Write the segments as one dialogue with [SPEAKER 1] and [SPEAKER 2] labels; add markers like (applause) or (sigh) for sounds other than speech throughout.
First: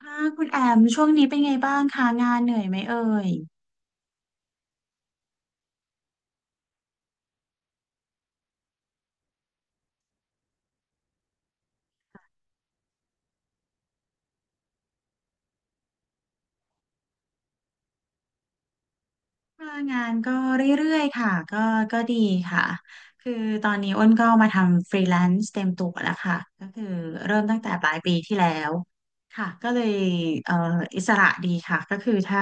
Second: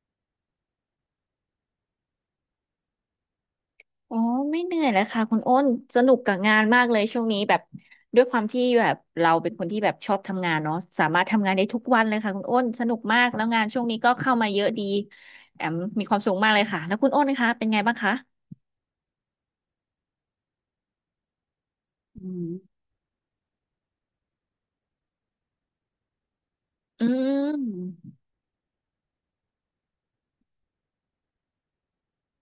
[SPEAKER 1] ค่ะคุณแอมช่วงนี้เป็นไงบ้างคะงานเหนื่อยไหมเอ่ย
[SPEAKER 2] อ๋อไม่เหนื่อยเลยค่ะคุณอ้นสนุกกับงานมากเลยช่วงนี้แบบด้วยความที่แบบเราเป็นคนที่แบบชอบทำงานเนาะสามารถทำงานได้ทุกวันเลยค่ะคุณอ้นสนุกมากแล้วงานช่วงนี้ก็เข้ามาเยอะดีแอมมีความสุขมากเลยค่ะแล้วคุณอ้นคะเป็นไงบ้างคะ
[SPEAKER 1] ค่ะงานก็เรื่อยๆค่ะก็ดี
[SPEAKER 2] อื
[SPEAKER 1] ค่ะ
[SPEAKER 2] ม
[SPEAKER 1] คือตอนนี้อ้นก็มาทำฟรีแลนซ์เต็มตัวแล้วค่ะก็คือ
[SPEAKER 2] อื
[SPEAKER 1] เริ่มตั้งแต่ปลายปี
[SPEAKER 2] ม
[SPEAKER 1] ที่แล้วค่ะก็เลยเอ่ออิสระดีค่ะก็คือถ้า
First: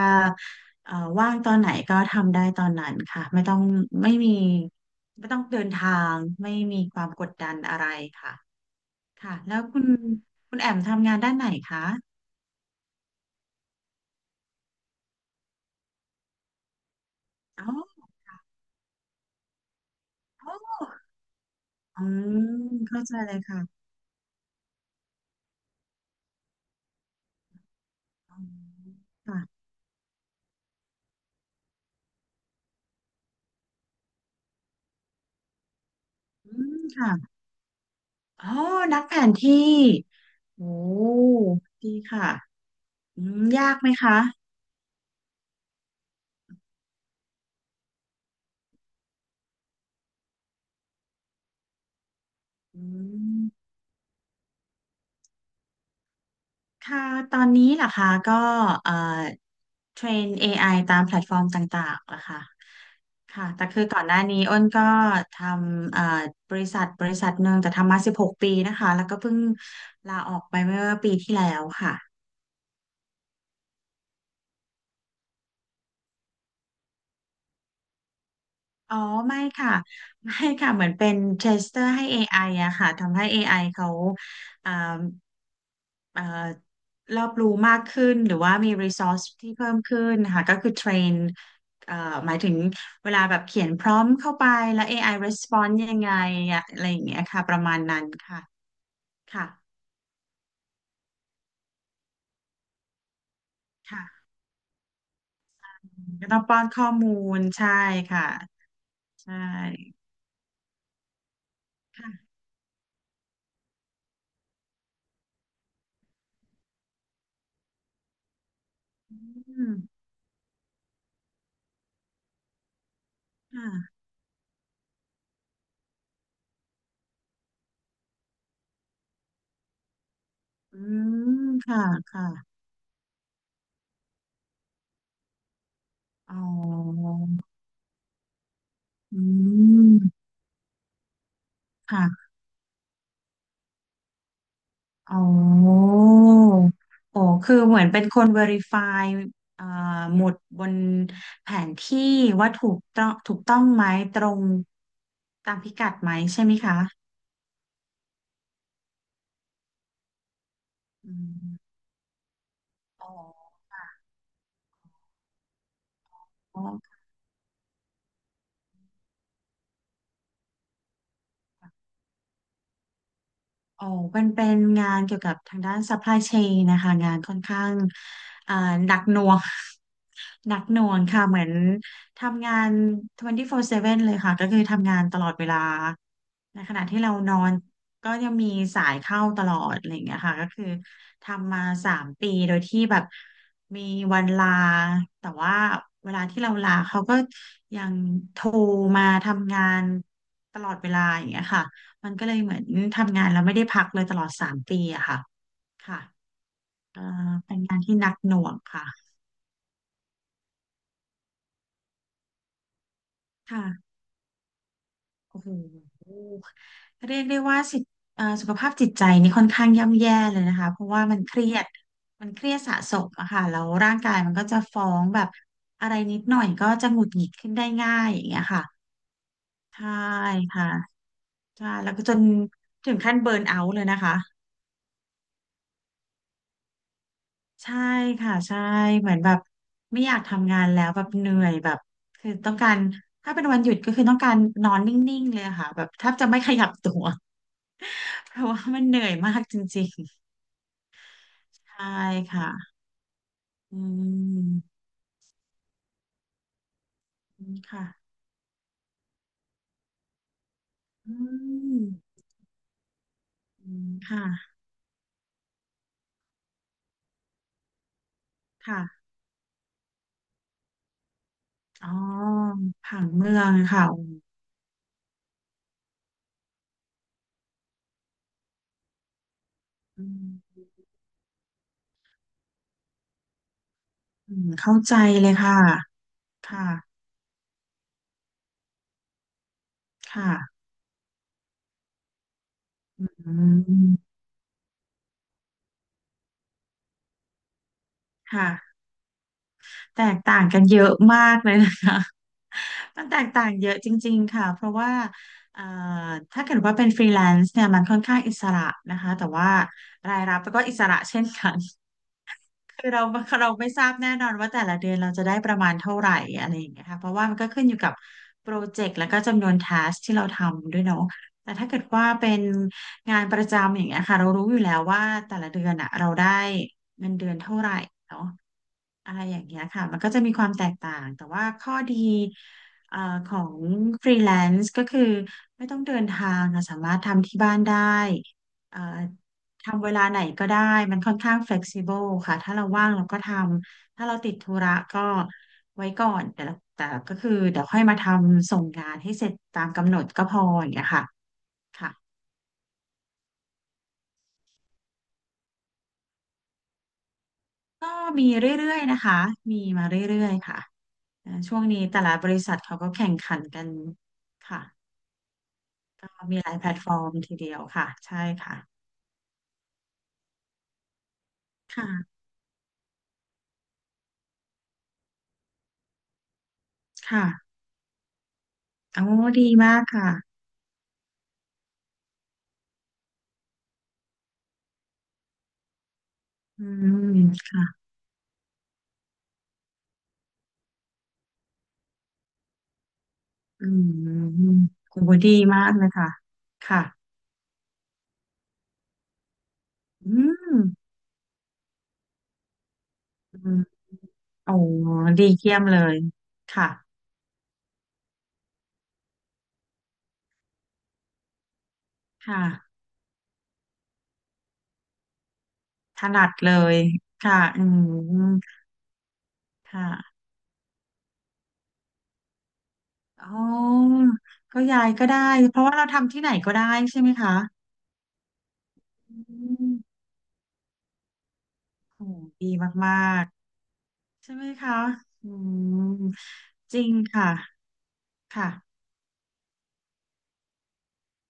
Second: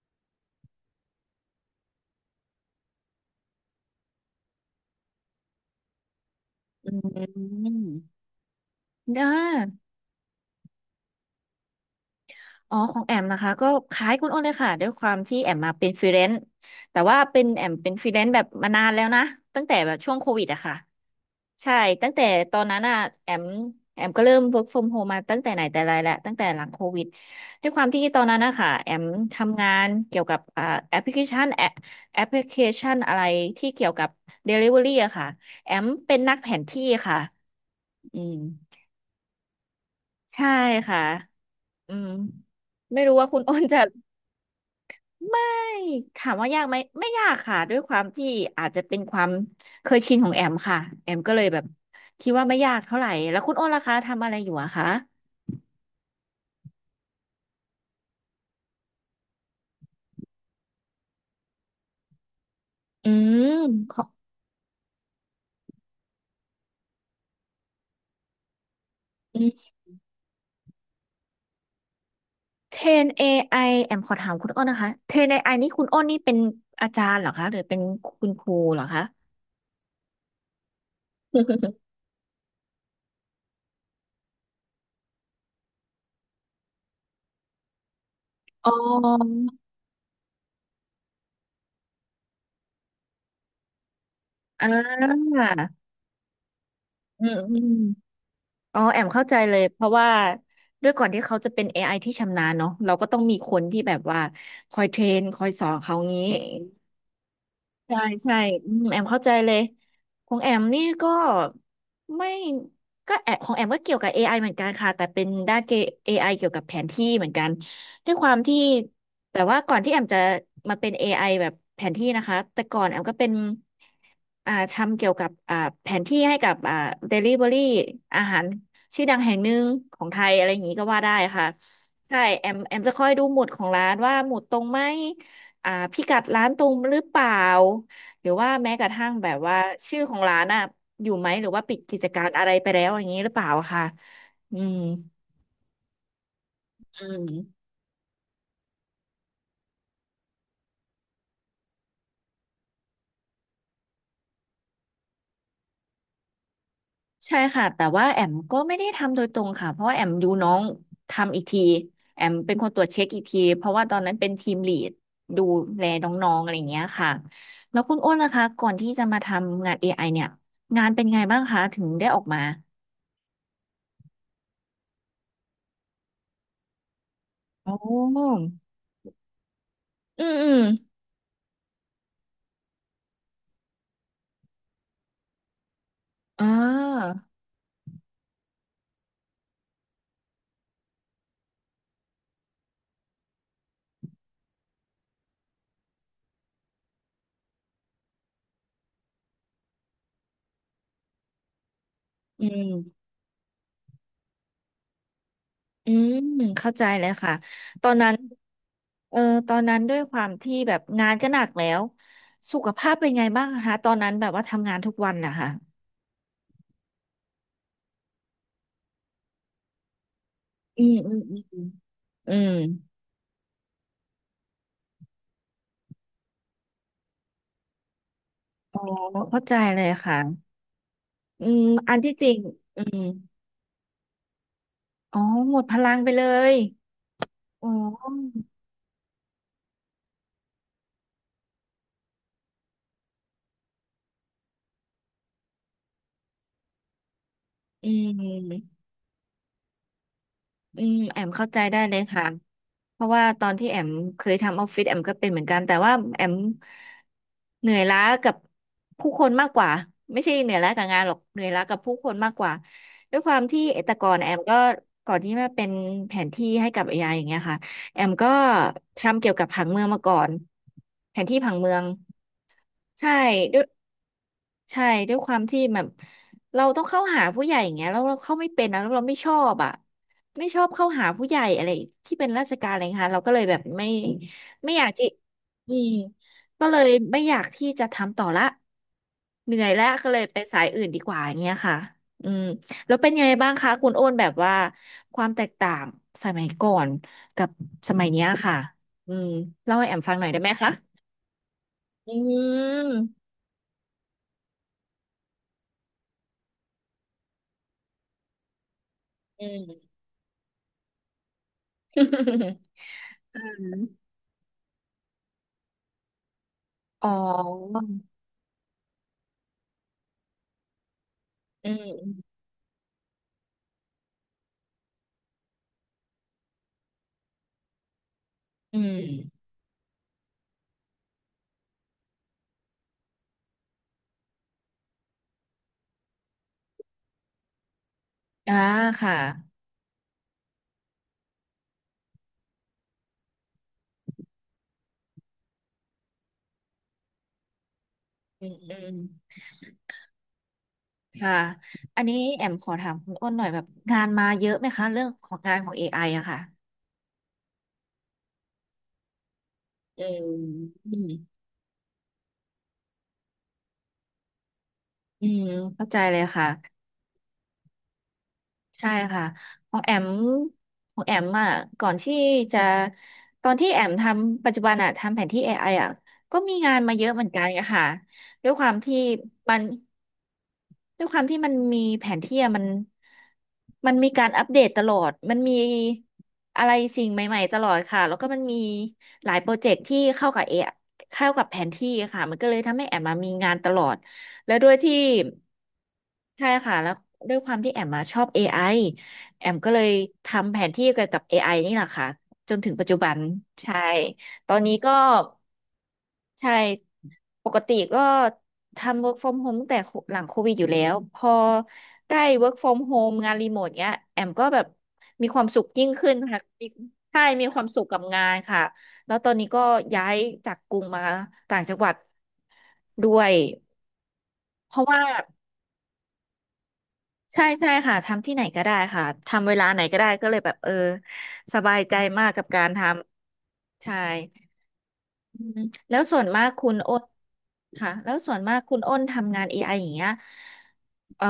[SPEAKER 1] เอ่อว่างตอนไหนก็ทำได้ตอนนั้นค่ะไม่มีไม่ต้องเดินทางไม่มี
[SPEAKER 2] อื
[SPEAKER 1] ความกดดันอะไร
[SPEAKER 2] ม
[SPEAKER 1] ค่ะ
[SPEAKER 2] ได้
[SPEAKER 1] ค่ะแล้วคุณแอมทำงานด้านไหนคะ
[SPEAKER 2] อ๋อของแอมนะคะก็คล้ายคุณอ้นเลยค่ะด้วยความที่แอมมาเป็นฟรีแลนซ์แต่ว่าเป็นแอ
[SPEAKER 1] อ๋
[SPEAKER 2] มเป็นฟ
[SPEAKER 1] อ
[SPEAKER 2] รีแลนซ์แบบมานานแล้วนะตั้งแต่แบบช่วงโควิดอะค่ะใช่
[SPEAKER 1] อื
[SPEAKER 2] ตั้งแต่
[SPEAKER 1] ม
[SPEAKER 2] ตอนนั้นอะ
[SPEAKER 1] เข้าใจ
[SPEAKER 2] แอ
[SPEAKER 1] เลย
[SPEAKER 2] ม
[SPEAKER 1] ค่ะ
[SPEAKER 2] แอมก็เริ่ม work from home มาตั้งแต่ไหนแต่ไรแล้วตั้งแต่หลังโควิดด้วยความที่ตอน
[SPEAKER 1] อื
[SPEAKER 2] นั้นนะคะแอ
[SPEAKER 1] ม
[SPEAKER 2] ม
[SPEAKER 1] ค่ะ
[SPEAKER 2] ทำงานเกี่ยวกับแอปพลิเคชันแอปแอปพลิเคชันอะไรที่เกี่ยวกับ Delivery อะค่ะแอมเป็นนักแผ
[SPEAKER 1] อื
[SPEAKER 2] น
[SPEAKER 1] ม
[SPEAKER 2] ที่
[SPEAKER 1] ค่ะ
[SPEAKER 2] ค่ะอืม
[SPEAKER 1] อ๋อนักแผนที่
[SPEAKER 2] ใช่
[SPEAKER 1] โอ้
[SPEAKER 2] ค่ะ
[SPEAKER 1] ดี
[SPEAKER 2] อืม
[SPEAKER 1] ค่ะ
[SPEAKER 2] ไม่รู้
[SPEAKER 1] อื
[SPEAKER 2] ว่าคุ
[SPEAKER 1] ม
[SPEAKER 2] ณอ้น
[SPEAKER 1] ยาก
[SPEAKER 2] จะ
[SPEAKER 1] ไหมคะ
[SPEAKER 2] ไม่ถามว่ายากไหมไม่ยากค่ะด้วยความที่อาจจะเป็นความเคยชินของแอมค่ะแอมก็เลยแบบคิดว่าไม่ยา
[SPEAKER 1] อื
[SPEAKER 2] กเท่าไหร่แล้วคุณโอ้
[SPEAKER 1] ม
[SPEAKER 2] นล่ะคะทำอะไรอยู่อะคะ
[SPEAKER 1] ค่ะตอนนี้ล่ะคะก็เอ่อเทรน AI ตามแพลตฟอร์มต่างๆล่ะค่ะ
[SPEAKER 2] อืม
[SPEAKER 1] ค่ะแต่คือ
[SPEAKER 2] ข
[SPEAKER 1] ก่อ
[SPEAKER 2] อ
[SPEAKER 1] นหน้านี้อ้นก็ทำบริษัทหนึ่งแต่ทำมา16 ปีนะคะแล้วก็เพิ่ง
[SPEAKER 2] อืม
[SPEAKER 1] ลาออกไปเมื่อปีที่แล้วค่ะ
[SPEAKER 2] เทรนเอไอแอมขอถามคุณโอ้นนะคะเทรนเอไอนี่คุณโอ้นนี่เป็นอาจารย์เหรอคะหรือเป็นคุณครูเหรอ
[SPEAKER 1] อ๋อ
[SPEAKER 2] คะ
[SPEAKER 1] ไม่ค่ะไม่ค่ะเหมือนเป็นเทสเตอร์
[SPEAKER 2] (laughs)
[SPEAKER 1] ให้ AI อไออะค่ะทำให้ AI เขาอ่าเอ่อรอบรู้มากขึ้นหรือว่า
[SPEAKER 2] อ๋
[SPEAKER 1] มี resource
[SPEAKER 2] อ
[SPEAKER 1] ที่เพิ่มขึ้นค่ะก็คือเทรนเอ่อหมายถึงเวลาแบบเขียนพร้อมเข้าไป
[SPEAKER 2] อ่
[SPEAKER 1] แล้ว AI
[SPEAKER 2] า
[SPEAKER 1] response ยังไงอะอะไรอย่างเงี้ย
[SPEAKER 2] อืม
[SPEAKER 1] ค่ะป
[SPEAKER 2] อื
[SPEAKER 1] ระ
[SPEAKER 2] ม
[SPEAKER 1] มาณนั้นค่ะ
[SPEAKER 2] อ๋อแอมเข้าใจ
[SPEAKER 1] ค่ะ
[SPEAKER 2] เลยเพราะว่าด้วยก่อนที่เขาจะเป็น AI ที่ชำนาญเนาะเราก็ต้องมีคนที่แบบว่า
[SPEAKER 1] ค่ะ
[SPEAKER 2] คอยเทรนคอยสอนเขางี้
[SPEAKER 1] ก็ต้องป้อนข้อมูลใช่
[SPEAKER 2] ใช่
[SPEAKER 1] ค่ะ
[SPEAKER 2] ใช่อืมแอมเข้าใจ
[SPEAKER 1] ใช่
[SPEAKER 2] เลยของแอมนี่ก็ไม่
[SPEAKER 1] ค่ะ
[SPEAKER 2] ก็แอบของแอมก็เกี่ยวกับ AI เหมือนกันค่ะแต่เป็นด้านเก AI เกี่ยวกับแผนที่เหมือนกันด้วยความที่
[SPEAKER 1] อื
[SPEAKER 2] แต่ว่า
[SPEAKER 1] ม
[SPEAKER 2] ก่อนที่แอมจะมาเป็น AI แบบแผนที่นะคะแต่ก่อนแอมก็เป็น
[SPEAKER 1] ค่ะ
[SPEAKER 2] ทำเกี่ยวกับแผนที่ให้กับDelivery อาหารชื่อดังแห่งหนึ่งของไทยอะไรอย่างนี้
[SPEAKER 1] อื
[SPEAKER 2] ก็ว่าได้
[SPEAKER 1] ม
[SPEAKER 2] ค่ะ
[SPEAKER 1] ค่ะ
[SPEAKER 2] ใช่
[SPEAKER 1] ค่ะ
[SPEAKER 2] แอมจะคอยดูหมุดของร้านว่าหมุดตรงไหม พิกัด
[SPEAKER 1] อ๋อ
[SPEAKER 2] ร้านตรงหรือเปล่าหรือว่าแม้กระทั่ง
[SPEAKER 1] อื
[SPEAKER 2] แบบว่าชื่อของ
[SPEAKER 1] ม
[SPEAKER 2] ร้านอ่ะอยู่ไหมหรือว่าปิดกิจกา
[SPEAKER 1] ค่ะ
[SPEAKER 2] รอะไรไปแล้วอย่างนี้หรือเปล่าค่ะอืม
[SPEAKER 1] อ๋อ
[SPEAKER 2] อื
[SPEAKER 1] โอ้คือ
[SPEAKER 2] ม
[SPEAKER 1] เหมือนเป็นคน verify เอ่อหมุดบนแผนที่ว่าถูกต้องไหมตรงตามพิกัดไหมใช่ไหมคะ
[SPEAKER 2] ใช่ค่ะแต่ว่าแอมก็ไม่ได้ทำโดยตรงค่ะเพราะว่าแอมดูน้อง
[SPEAKER 1] อื
[SPEAKER 2] ทำอีกที
[SPEAKER 1] ม
[SPEAKER 2] แอมเป็นคนตรวจเช็คอีกทีเพราะว่าตอนนั้นเป็นทีมลีดดูแลน้องๆอะไร
[SPEAKER 1] อ๋
[SPEAKER 2] อย่างเงี้ย
[SPEAKER 1] อ
[SPEAKER 2] ค่ะแล้วคุณอ้นล่ะคะก่อนที่จะมาทำงานเอไ i เนี่ยงานเป็นไงบ้างคะถึงได้ออกมา
[SPEAKER 1] อ๋อเป็นงานเกี่ยวกับทางด้าน supply chain นะคะงานค่อนข้า
[SPEAKER 2] โอ
[SPEAKER 1] ง
[SPEAKER 2] ้
[SPEAKER 1] อ่าหนักหน่วง
[SPEAKER 2] อืมอื
[SPEAKER 1] (laughs) หนั
[SPEAKER 2] ม
[SPEAKER 1] กหน่วงค่ะเหมือนทำงาน24/7เซเว่นเลยค่ะ ก็คือทำงานตลอดเวลา
[SPEAKER 2] อ่
[SPEAKER 1] ในขณะที่
[SPEAKER 2] า
[SPEAKER 1] เรานอนก็ยังมีสายเข้าตลอดอะไรอย่างเงี้ยค่ะก็คือทำมาสามปีโดยที่แบบมีวันลา แต่ว่าเวลาที่เราลาเขาก็ยังโทรมาทำงานตลอดเวลาอย่างเงี้ยค่ะ มันก็เลย
[SPEAKER 2] อื
[SPEAKER 1] เหมือ
[SPEAKER 2] ม
[SPEAKER 1] นทำงานแล้วไม่ได้พักเลยตลอดสามปีอะค่ะ
[SPEAKER 2] อื
[SPEAKER 1] ค่ะ
[SPEAKER 2] มเข้าใจ
[SPEAKER 1] เอ่
[SPEAKER 2] เลยค่ะ
[SPEAKER 1] เป็นงาน
[SPEAKER 2] ตอ
[SPEAKER 1] ที่
[SPEAKER 2] น
[SPEAKER 1] หนั
[SPEAKER 2] นั้น
[SPEAKER 1] กหน่วงค่ะ
[SPEAKER 2] เออตอนนั้นด้วยความที่แบบงานก็หนักแล้วสุขภาพเป็นไงบ้าง
[SPEAKER 1] ค่ะ
[SPEAKER 2] คะตอนนั้นแบบว่าทำงานทุกวันนะ
[SPEAKER 1] โอ้
[SPEAKER 2] คะ
[SPEAKER 1] โหเรียกได้ว่าสิสุขภาพจิตใจนี่ค่อนข้างย่ำแย่เลยนะคะเพ
[SPEAKER 2] อื
[SPEAKER 1] ราะ
[SPEAKER 2] ม
[SPEAKER 1] ว่า
[SPEAKER 2] อื
[SPEAKER 1] มั
[SPEAKER 2] ม
[SPEAKER 1] นเค
[SPEAKER 2] อืม
[SPEAKER 1] รียดมัน
[SPEAKER 2] อื
[SPEAKER 1] เค
[SPEAKER 2] ม
[SPEAKER 1] รียดสะสมอะค่ะแล้วร่างกายมันก็จะฟ้องแบบอะไรนิดหน่อยก็จะหงุดหงิดขึ้นได้ง่ายอย่างเงี้ยค่ะ
[SPEAKER 2] อ๋อเข้าใจเลย
[SPEAKER 1] ใช่
[SPEAKER 2] ค่ะ
[SPEAKER 1] ค่ะ
[SPEAKER 2] อืม
[SPEAKER 1] ใช่แล้
[SPEAKER 2] อั
[SPEAKER 1] ว
[SPEAKER 2] น
[SPEAKER 1] ก็จ
[SPEAKER 2] ที่
[SPEAKER 1] น
[SPEAKER 2] จริงอื
[SPEAKER 1] ถึง
[SPEAKER 2] ม
[SPEAKER 1] ขั้นเบิร์นเอาท์เลยนะคะ
[SPEAKER 2] อ๋อหมดพลังไปเลยอ๋
[SPEAKER 1] ใช่ค่ะ
[SPEAKER 2] อ
[SPEAKER 1] ใช่เหมือนแบบไม่อยากทำงานแล้วแบบเหนื่อยแบบคือต้องการถ้าเป็นวันหยุดก็คือต้องการนอนนิ่งๆเลยอะค่ะแบบแทบจะไม่ขยับตัว
[SPEAKER 2] อื
[SPEAKER 1] (laughs) เพราะว่า
[SPEAKER 2] ม
[SPEAKER 1] มันเหนื่อยมากจริง
[SPEAKER 2] แอมเข้า
[SPEAKER 1] ๆ
[SPEAKER 2] ใจได้
[SPEAKER 1] ใช่
[SPEAKER 2] เลยค่ะ
[SPEAKER 1] ค่ะ
[SPEAKER 2] เพราะว่าตอนที่แอ
[SPEAKER 1] อื
[SPEAKER 2] มเคยทำออฟ
[SPEAKER 1] ม
[SPEAKER 2] ฟิศแอมก็เป็นเหมือนกันแต่ว่าแอมเหนื่อย
[SPEAKER 1] ค่ะ
[SPEAKER 2] ล้ากับผู้คนมากกว่าไม่ใช่เหนื่อยล้ากับงานหร
[SPEAKER 1] อื
[SPEAKER 2] อกเหนื่อยล้ากับ
[SPEAKER 1] ม
[SPEAKER 2] ผู้คนมากกว่าด้วยความที่
[SPEAKER 1] อืม
[SPEAKER 2] แต่ก่อน
[SPEAKER 1] ค่ะ
[SPEAKER 2] แอมก็ก่อนที่มาเป็นแผนที่ให้กับ AI อไออย่างเงี้ยค่ะแอมก็
[SPEAKER 1] ค่ะ
[SPEAKER 2] ทำเกี่ยวกับผังเมืองมาก่อนแผนที่ผังเมือง
[SPEAKER 1] อ๋อผัง
[SPEAKER 2] ใช่
[SPEAKER 1] เมือง
[SPEAKER 2] ด้วย
[SPEAKER 1] ค่ะ
[SPEAKER 2] ใช่ด้วยความที่แบบเราต้องเข้าหาผู้ใหญ่อย่างเงี้ยแล้วเราเข้าไม่เป็นนะแล้วเราไม่ชอบอ่ะ
[SPEAKER 1] อื
[SPEAKER 2] ไม่ช
[SPEAKER 1] ม
[SPEAKER 2] อบเข้าหาผู้ใหญ่อะไรที่เป็นราชการอะไรเงี้ยค่ะเราก็เลยแบบไม่
[SPEAKER 1] อืม
[SPEAKER 2] ไม่
[SPEAKER 1] เข้า
[SPEAKER 2] อยาก
[SPEAKER 1] ใจ
[SPEAKER 2] ที่
[SPEAKER 1] เลยค่ะ
[SPEAKER 2] อืม
[SPEAKER 1] ค่ะ
[SPEAKER 2] ก็เลยไม่อยากที่จะทำต่อละเหนื่อยแล้วก็เลยไป
[SPEAKER 1] ค่ะ
[SPEAKER 2] สายอื่นดีกว่าอย่างเงี้ยค่ะอืมแล้ว
[SPEAKER 1] อ
[SPEAKER 2] เป็นยังไง
[SPEAKER 1] ื
[SPEAKER 2] บ้างคะคุณโอ้น
[SPEAKER 1] ม
[SPEAKER 2] แบบว่าความแตกต่างสมัยก่อนกับสมัยเนี้ยค่ะ
[SPEAKER 1] ค่ะ
[SPEAKER 2] อืมเล่าให้แอม
[SPEAKER 1] แต
[SPEAKER 2] ฟัง
[SPEAKER 1] ก
[SPEAKER 2] หน่อย
[SPEAKER 1] ต่า
[SPEAKER 2] ได้
[SPEAKER 1] ง
[SPEAKER 2] ไหม
[SPEAKER 1] กัน
[SPEAKER 2] คะ
[SPEAKER 1] เยอะมากเลยนะคะ
[SPEAKER 2] อื
[SPEAKER 1] (laughs) มันแต
[SPEAKER 2] ม
[SPEAKER 1] กต่างเยอะจริงๆค่ะ เพราะว่าเอ่อถ้าเกิดว่าเป็นฟรีแลนซ์เนี่ยมันค่อนข้างอิสระนะคะ แต่
[SPEAKER 2] อื
[SPEAKER 1] ว่า
[SPEAKER 2] ม (laughs)
[SPEAKER 1] คือเรา
[SPEAKER 2] อื
[SPEAKER 1] เราไม่ทราบ
[SPEAKER 2] ม
[SPEAKER 1] แน่นอนว่าแต่ละเดือนเราจะได้ประมาณเท่าไหร่อะไรอย่างเงี้ยค่ะเพ
[SPEAKER 2] อ๋
[SPEAKER 1] ราะว่ามันก็ขึ้นอ
[SPEAKER 2] อ
[SPEAKER 1] ยู่กับโปรเจกต์แล้วก็จำนวนทัสที่เราทำด้วยเนาะแต่ถ้า
[SPEAKER 2] อื
[SPEAKER 1] เกิดว่าเป็
[SPEAKER 2] ม
[SPEAKER 1] นงานประจำอย่างเงี้ยค่ะเรารู้อยู่แล้วว่าแต่ละเดือนอะเราได้เงินเดือนเท่าไหร่เนาะ
[SPEAKER 2] อื
[SPEAKER 1] อะไรอย่าง
[SPEAKER 2] ม
[SPEAKER 1] เงี้ยค่ะมันก็จะมีความแตกต่างแต่ว่าข้อดีเอ่อของฟรีแลนซ์ก็คือไม่ต้องเดินทางเราสามารถทำที่บ้านได้
[SPEAKER 2] อ่า
[SPEAKER 1] เอ่อ
[SPEAKER 2] ค่ะ
[SPEAKER 1] ทำเวลาไหนก็ได้มันค่อนข้าง flexible ค่ะถ้าเราว่างเราก็ทำถ้าเราติดธุระก็ไว้ก่อนแต่ละแต่ก็คือเดี๋ยวค่อยมาท
[SPEAKER 2] อื
[SPEAKER 1] ำ
[SPEAKER 2] ม
[SPEAKER 1] ส่ง
[SPEAKER 2] อื
[SPEAKER 1] งา
[SPEAKER 2] ม
[SPEAKER 1] นให้เสร็จตามกำหนดก็พออย่างเงี้ยค่ะ
[SPEAKER 2] ค่ะ
[SPEAKER 1] ค่ะ
[SPEAKER 2] อันนี้แอมขอถามคุณอ้นหน่อยแบบงานมาเยอะไหมคะเรื่องของงานของ AI อไออะค่ะ
[SPEAKER 1] ก็มีเรื่อยๆนะคะมีมาเร
[SPEAKER 2] อืม
[SPEAKER 1] ื่อยๆค่ะ
[SPEAKER 2] อืม
[SPEAKER 1] ช่วงนี้แต่ละบริษัทเขาก็แข่งขันกันค่ะ
[SPEAKER 2] อืมเข้าใจเลย
[SPEAKER 1] มีหลายแพล
[SPEAKER 2] ค่ะ
[SPEAKER 1] ตฟอร์มทีเดียวค่ะใช่ค่ะ
[SPEAKER 2] ใช่ค่ะของแอมของแอมอ่ะก่อนที่
[SPEAKER 1] ค่ะ
[SPEAKER 2] จะตอนที่แอมทำปัจจุบันอ่ะทำแผนที่ AI อไออ่ะก็มีงานมาเยอะเหมื
[SPEAKER 1] ค่ะ
[SPEAKER 2] อนกันค่ะด้วยความที่
[SPEAKER 1] โอ้ดี
[SPEAKER 2] มัน
[SPEAKER 1] มากค่ะ
[SPEAKER 2] ด้วยความที่มันมีแผนที่อะมันมีการอัปเดตตลอด มันมีอะ
[SPEAKER 1] อื
[SPEAKER 2] ไรสิ่ง
[SPEAKER 1] ม
[SPEAKER 2] ใหม่ๆต
[SPEAKER 1] ค่ะ
[SPEAKER 2] ลอดค่ะ แล้วก็มันมีหลายโปรเจกต์ที่เข้ากับเอเข้ากับแผนที่ค่ะมันก็เลยทำให้แอมมามีงาน
[SPEAKER 1] อื
[SPEAKER 2] ตลอด
[SPEAKER 1] ม
[SPEAKER 2] แล้วด้วยที่
[SPEAKER 1] คุณบูดดีมากเลยค่ะ
[SPEAKER 2] ใช่ค่ะ
[SPEAKER 1] ค่ะ
[SPEAKER 2] แล้วด้วยความที่แอมมาชอบ AI แอมก็เลย
[SPEAKER 1] อื
[SPEAKER 2] ทำ
[SPEAKER 1] ม
[SPEAKER 2] แผนที่เกี่ยวกับ AI นี่แหละค่ะจนถึงปัจจุบัน
[SPEAKER 1] อืม
[SPEAKER 2] ใช่ ต
[SPEAKER 1] โอ้
[SPEAKER 2] อนนี้ก็
[SPEAKER 1] ดีเยี่ยมเลย
[SPEAKER 2] ใช่
[SPEAKER 1] ค่ะ
[SPEAKER 2] ปกติก็ทำ work from home ตั้งแต่หลังโควิดอยู่แล้วพอได้
[SPEAKER 1] ค
[SPEAKER 2] work
[SPEAKER 1] ่ะ
[SPEAKER 2] from home งานรีโมทเนี้ยแอมก็แบบมีความสุขยิ่ง
[SPEAKER 1] ถ
[SPEAKER 2] ขึ้น
[SPEAKER 1] นัด
[SPEAKER 2] ค่ะ
[SPEAKER 1] เล
[SPEAKER 2] มี
[SPEAKER 1] ย
[SPEAKER 2] ใช่
[SPEAKER 1] ค่ะ
[SPEAKER 2] มีค
[SPEAKER 1] อื
[SPEAKER 2] วามสุขกับงา
[SPEAKER 1] ม
[SPEAKER 2] นค่ะแล้วตอนนี้ก็ย้าย
[SPEAKER 1] ค่ะ
[SPEAKER 2] จากกรุงมาต่างจังหวัดด้วย
[SPEAKER 1] อ๋อก็
[SPEAKER 2] เพ
[SPEAKER 1] ยา
[SPEAKER 2] ราะ
[SPEAKER 1] ย
[SPEAKER 2] ว่า
[SPEAKER 1] ก็ได้ เพราะว่าเราทำที่ไหนก็ได้ใช่ไหมคะ
[SPEAKER 2] ใช่ใช่ค่ะทำที่ไหนก็ได้ค่ะ
[SPEAKER 1] อื
[SPEAKER 2] ทำเวลาไหนก็
[SPEAKER 1] ม
[SPEAKER 2] ได้ก็เลยแบบเออสบายใจ
[SPEAKER 1] โห
[SPEAKER 2] มากกับ
[SPEAKER 1] ดี
[SPEAKER 2] การท
[SPEAKER 1] มาก
[SPEAKER 2] ำใช่
[SPEAKER 1] ๆใช่ไหมคะอื
[SPEAKER 2] อืม
[SPEAKER 1] ม
[SPEAKER 2] แล้วส่วนมากคุ
[SPEAKER 1] จ
[SPEAKER 2] ณ
[SPEAKER 1] ริ
[SPEAKER 2] โอ้
[SPEAKER 1] ง
[SPEAKER 2] น
[SPEAKER 1] ค่ะ
[SPEAKER 2] ค่ะแล้วส่วนมากคุ
[SPEAKER 1] ค่ะ
[SPEAKER 2] ณอ้นทำงาน AI อไออย่างเงี้ยเอ่อ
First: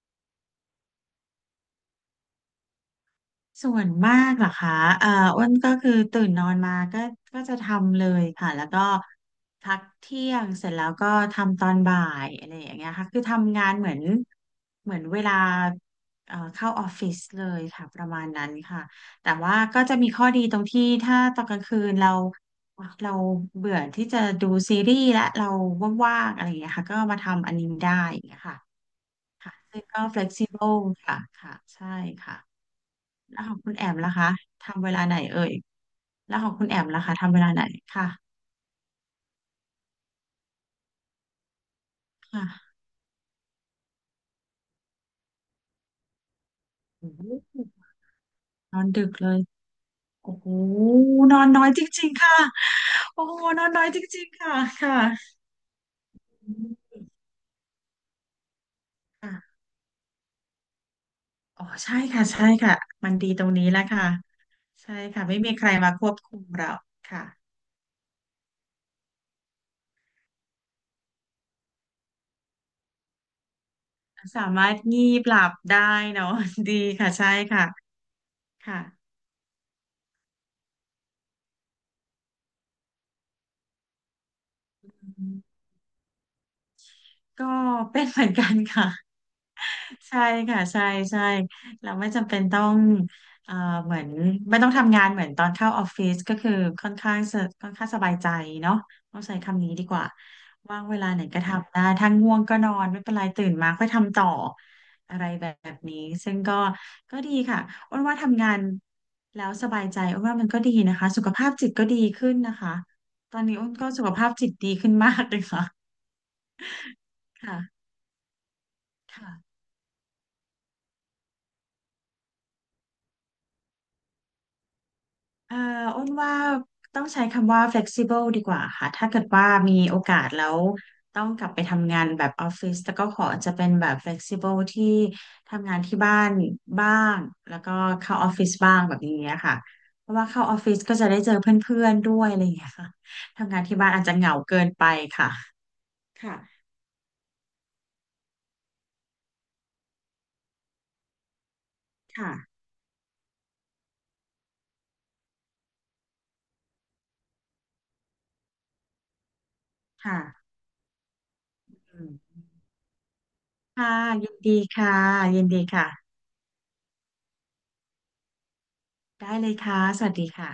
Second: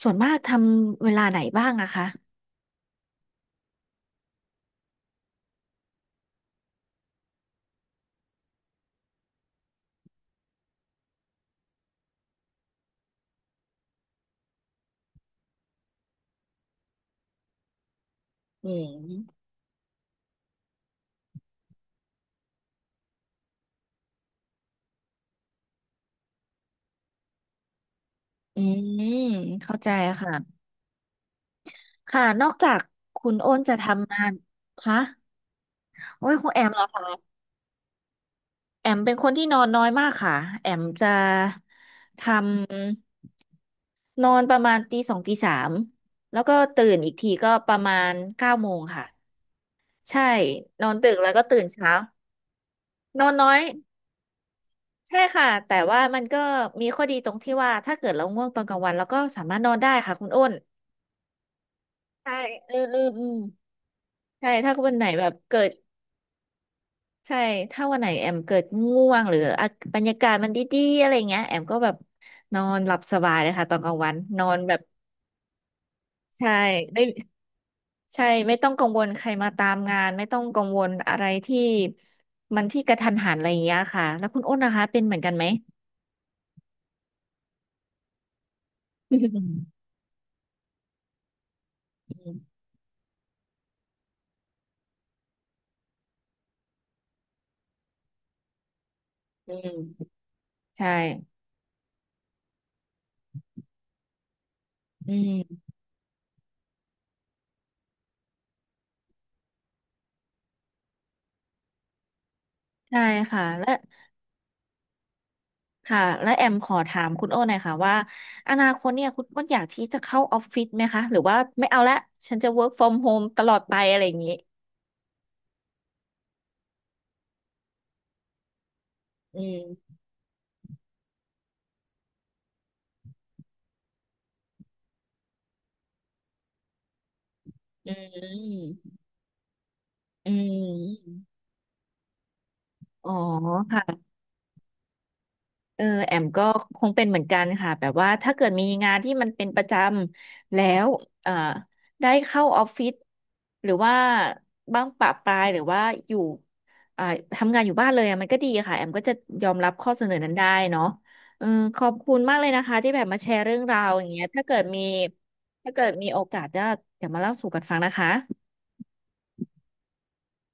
[SPEAKER 2] ส่วนมากทำเวลาไหนบ้างอะคะ
[SPEAKER 1] ส่วนมากเหรอคะเอ่ออ้วนก็คือตื่นนอนมาก็จะทำเลยค่ะแล้วก็พักเที่ยงเสร็จแล้วก็ทำตอนบ่ายอะไรอย่างเงี้ยค่ะคือทำงานเหมือนเวลาเข้าออฟฟิศเลยค่ะประมาณนั้น
[SPEAKER 2] อื
[SPEAKER 1] ค่ะแต่
[SPEAKER 2] ม
[SPEAKER 1] ว่าก็จะมีข้อดีตรงที่ถ้าตอนกลางคืนเราเบื่อที่จะดูซีรีส์และเราว่างๆอะไรอย่างเงี้ยค่ะก็มาทำอันนี้ได้อย่างเงี้ยค่ะ
[SPEAKER 2] อืม
[SPEAKER 1] ค่ะ
[SPEAKER 2] เข้า
[SPEAKER 1] ซึ่ง
[SPEAKER 2] ใจ
[SPEAKER 1] ก็
[SPEAKER 2] ค่ะ
[SPEAKER 1] flexible ค่ะค่ะใช่
[SPEAKER 2] ค่ะ
[SPEAKER 1] ค่ะ
[SPEAKER 2] นอกจากคุณ
[SPEAKER 1] แล้วข
[SPEAKER 2] อ้
[SPEAKER 1] อง
[SPEAKER 2] น
[SPEAKER 1] คุ
[SPEAKER 2] จะ
[SPEAKER 1] ณแอมล่ะ
[SPEAKER 2] ทำงา
[SPEAKER 1] คะ
[SPEAKER 2] น
[SPEAKER 1] ทำเว
[SPEAKER 2] คะ
[SPEAKER 1] ลาไหนเอ่ย
[SPEAKER 2] โอ้ย
[SPEAKER 1] แล้วข
[SPEAKER 2] คุ
[SPEAKER 1] อ
[SPEAKER 2] ณ
[SPEAKER 1] ง
[SPEAKER 2] แอ
[SPEAKER 1] คุณ
[SPEAKER 2] ม
[SPEAKER 1] แอ
[SPEAKER 2] เหรอ
[SPEAKER 1] มล่ะคะ
[SPEAKER 2] คะ
[SPEAKER 1] ทำเวลาไหนค่ะ
[SPEAKER 2] แอมเป็นคนที่นอนน้อยมากค่ะแอมจะท
[SPEAKER 1] ค่ะ
[SPEAKER 2] ำนอนประมาณตีสองตีสามแล้วก็ตื่นอี
[SPEAKER 1] โอ้
[SPEAKER 2] ก
[SPEAKER 1] โห
[SPEAKER 2] ทีก็ประมาณเก้าโม
[SPEAKER 1] น
[SPEAKER 2] ง
[SPEAKER 1] อน
[SPEAKER 2] ค่ะ
[SPEAKER 1] ดึกเลย
[SPEAKER 2] ใช่
[SPEAKER 1] โอ้โห
[SPEAKER 2] นอนดึกแล้ว
[SPEAKER 1] นอ
[SPEAKER 2] ก็
[SPEAKER 1] น
[SPEAKER 2] ตื่
[SPEAKER 1] น้อ
[SPEAKER 2] น
[SPEAKER 1] ยจ
[SPEAKER 2] เช้า
[SPEAKER 1] ริงๆค่ะ
[SPEAKER 2] น
[SPEAKER 1] โอ้
[SPEAKER 2] อน
[SPEAKER 1] โห
[SPEAKER 2] น้อ
[SPEAKER 1] น
[SPEAKER 2] ย
[SPEAKER 1] อนน้อยจริงๆค่ะค่ะ
[SPEAKER 2] ใช่ค่ะแต่ว่ามันก็
[SPEAKER 1] อืม
[SPEAKER 2] มีข้อดีตรงที่ว่าถ้าเกิดเราง่วงตอนกลางวันเราก็สา
[SPEAKER 1] ค่ะ
[SPEAKER 2] มารถนอนได้ค่ะคุณอ้น
[SPEAKER 1] อ๋อใช่ค่ะ
[SPEAKER 2] ใช่
[SPEAKER 1] ใช่ค่ะ
[SPEAKER 2] เอืมออ
[SPEAKER 1] มัน
[SPEAKER 2] อื
[SPEAKER 1] ดี
[SPEAKER 2] ม
[SPEAKER 1] ตรงนี้แหละค่ะ
[SPEAKER 2] ใช่ถ้าวั
[SPEAKER 1] ใช่
[SPEAKER 2] นไหนแบ
[SPEAKER 1] ค่ะ
[SPEAKER 2] บ
[SPEAKER 1] ไม่มี
[SPEAKER 2] เกิ
[SPEAKER 1] ใคร
[SPEAKER 2] ด
[SPEAKER 1] มาควบคุมเราค่ะ
[SPEAKER 2] ใช่ถ้าวันไหนแอมเกิดง่วงหรืออ่ะบรรยากาศมันดีๆอะไรเงี้ยแอมก็แบบนอนหลับสบายเลยค่ะตอนกลางวันนอ
[SPEAKER 1] สา
[SPEAKER 2] น
[SPEAKER 1] มา
[SPEAKER 2] แบ
[SPEAKER 1] รถ
[SPEAKER 2] บ
[SPEAKER 1] งีบหลับได้เนาะ
[SPEAKER 2] ใช่
[SPEAKER 1] (laughs) ดี
[SPEAKER 2] ไม่
[SPEAKER 1] ค่ะใช่ค่ะ
[SPEAKER 2] ใช่ไม่ต้อง
[SPEAKER 1] ค่ะ
[SPEAKER 2] กังวลใครมาตามงานไม่ต้องกังวลอะไรที่มันที่กระทันหันอะไรอย่างเงี้ยค่ะแล้วคุณอ้นนะคะเป็นเหมือนกั
[SPEAKER 1] อื
[SPEAKER 2] นไหม
[SPEAKER 1] มก็เป็นเหมือนกันค่ะ
[SPEAKER 2] อืม
[SPEAKER 1] ใช่ค่ะใช่ใช่เราไม่จำ
[SPEAKER 2] อื
[SPEAKER 1] เป็น
[SPEAKER 2] ม
[SPEAKER 1] ต้องเอ่อเหมือนไม่ต้องทำงานเหมือนตอนเข้าออฟฟิศก็คือค่อนข้างสบายใจเนาะต้องใช้
[SPEAKER 2] อื
[SPEAKER 1] คำนี้ดีกว่า
[SPEAKER 2] ม
[SPEAKER 1] ว่าง
[SPEAKER 2] ใช่
[SPEAKER 1] เวลาไหนก็ทำได้ถ้าง่วงก็นอนไม่เป็นไรตื่นมาค่อยทำต่อ
[SPEAKER 2] อื
[SPEAKER 1] อะไรแบ
[SPEAKER 2] ม
[SPEAKER 1] บนี้ซึ่งก็ดีค่ะอ้วนว่าทำงานแล้วสบายใจอ้วนว่ามันก็ดีนะคะสุขภาพจิตก็ดีขึ้นนะคะ
[SPEAKER 2] ใช่
[SPEAKER 1] ตอ
[SPEAKER 2] ค่ะ
[SPEAKER 1] นนี้อ้
[SPEAKER 2] และ
[SPEAKER 1] วนก็สุขภาพจิตดีขึ้นมากเลยค่ะ
[SPEAKER 2] ค่ะและแอมขอถามคุณโอ้หน่อยค่ะ
[SPEAKER 1] ค่ะ
[SPEAKER 2] ว่าอนาคตเนี่ยคุณโอ้น
[SPEAKER 1] ค่ะ
[SPEAKER 2] อยากที่จะเข้าออฟฟิศไหมคะหรือว่าไม่เอาละฉันจะ work from home ตลอดไปอะไรอย่างนี้
[SPEAKER 1] เอ่ออ้นว่าต้องใช้คำว่า flexible ดีกว่าค่ะถ้าเกิด
[SPEAKER 2] อื
[SPEAKER 1] ว่า
[SPEAKER 2] ม
[SPEAKER 1] มีโอกาสแล้วต้องกลับไปทำงานแบบออฟฟิศแต่ก็ขอจะเป็นแบบ flexible ที่ทำงานที่บ้านบ้างแล้วก็
[SPEAKER 2] อื
[SPEAKER 1] เข้าออฟฟิศบ้าง
[SPEAKER 2] ม
[SPEAKER 1] แบบนี้ค่ะเพราะว่า
[SPEAKER 2] อื
[SPEAKER 1] เข้าออฟฟิศก็จะได้
[SPEAKER 2] ม
[SPEAKER 1] เจอเพื่อนๆด้วยอะไรอย่างเงี้ยค่ะ
[SPEAKER 2] อ๋อ
[SPEAKER 1] ทำงานที่
[SPEAKER 2] ค่ะ
[SPEAKER 1] บ้านอาจจะเหงาเกินไปค่ะ
[SPEAKER 2] เออแอม
[SPEAKER 1] ค่ะ
[SPEAKER 2] ก็คงเป็นเหมือนกันค่ะแบบว่าถ้าเกิดมีงานที่มันเป็นประจำแล้วเอ่อได้
[SPEAKER 1] ค่ะ
[SPEAKER 2] เข้าออฟฟิศหรือว่าบ้างปะปลายหรือว่าอยู่อ่าทำงานอยู่บ้านเลยอะมันก็ดีค่ะแอมก็จะยอมรับข้อเสนอนั้นได้
[SPEAKER 1] ค่ะ
[SPEAKER 2] เนาะเออขอบ
[SPEAKER 1] อื
[SPEAKER 2] คุณมาก
[SPEAKER 1] ม
[SPEAKER 2] เลยนะคะที่แบบมาแชร์เรื่องราว
[SPEAKER 1] ค่ะ
[SPEAKER 2] อย่างเงี้ย
[SPEAKER 1] ยินดีค่ะยินดี
[SPEAKER 2] ถ้าเกิดมี
[SPEAKER 1] ค่ะ
[SPEAKER 2] โอกาสจะเดี๋ยวมาเล่าสู่กันฟังนะคะ
[SPEAKER 1] ได้เลยค่ะสวัสดีค่ะ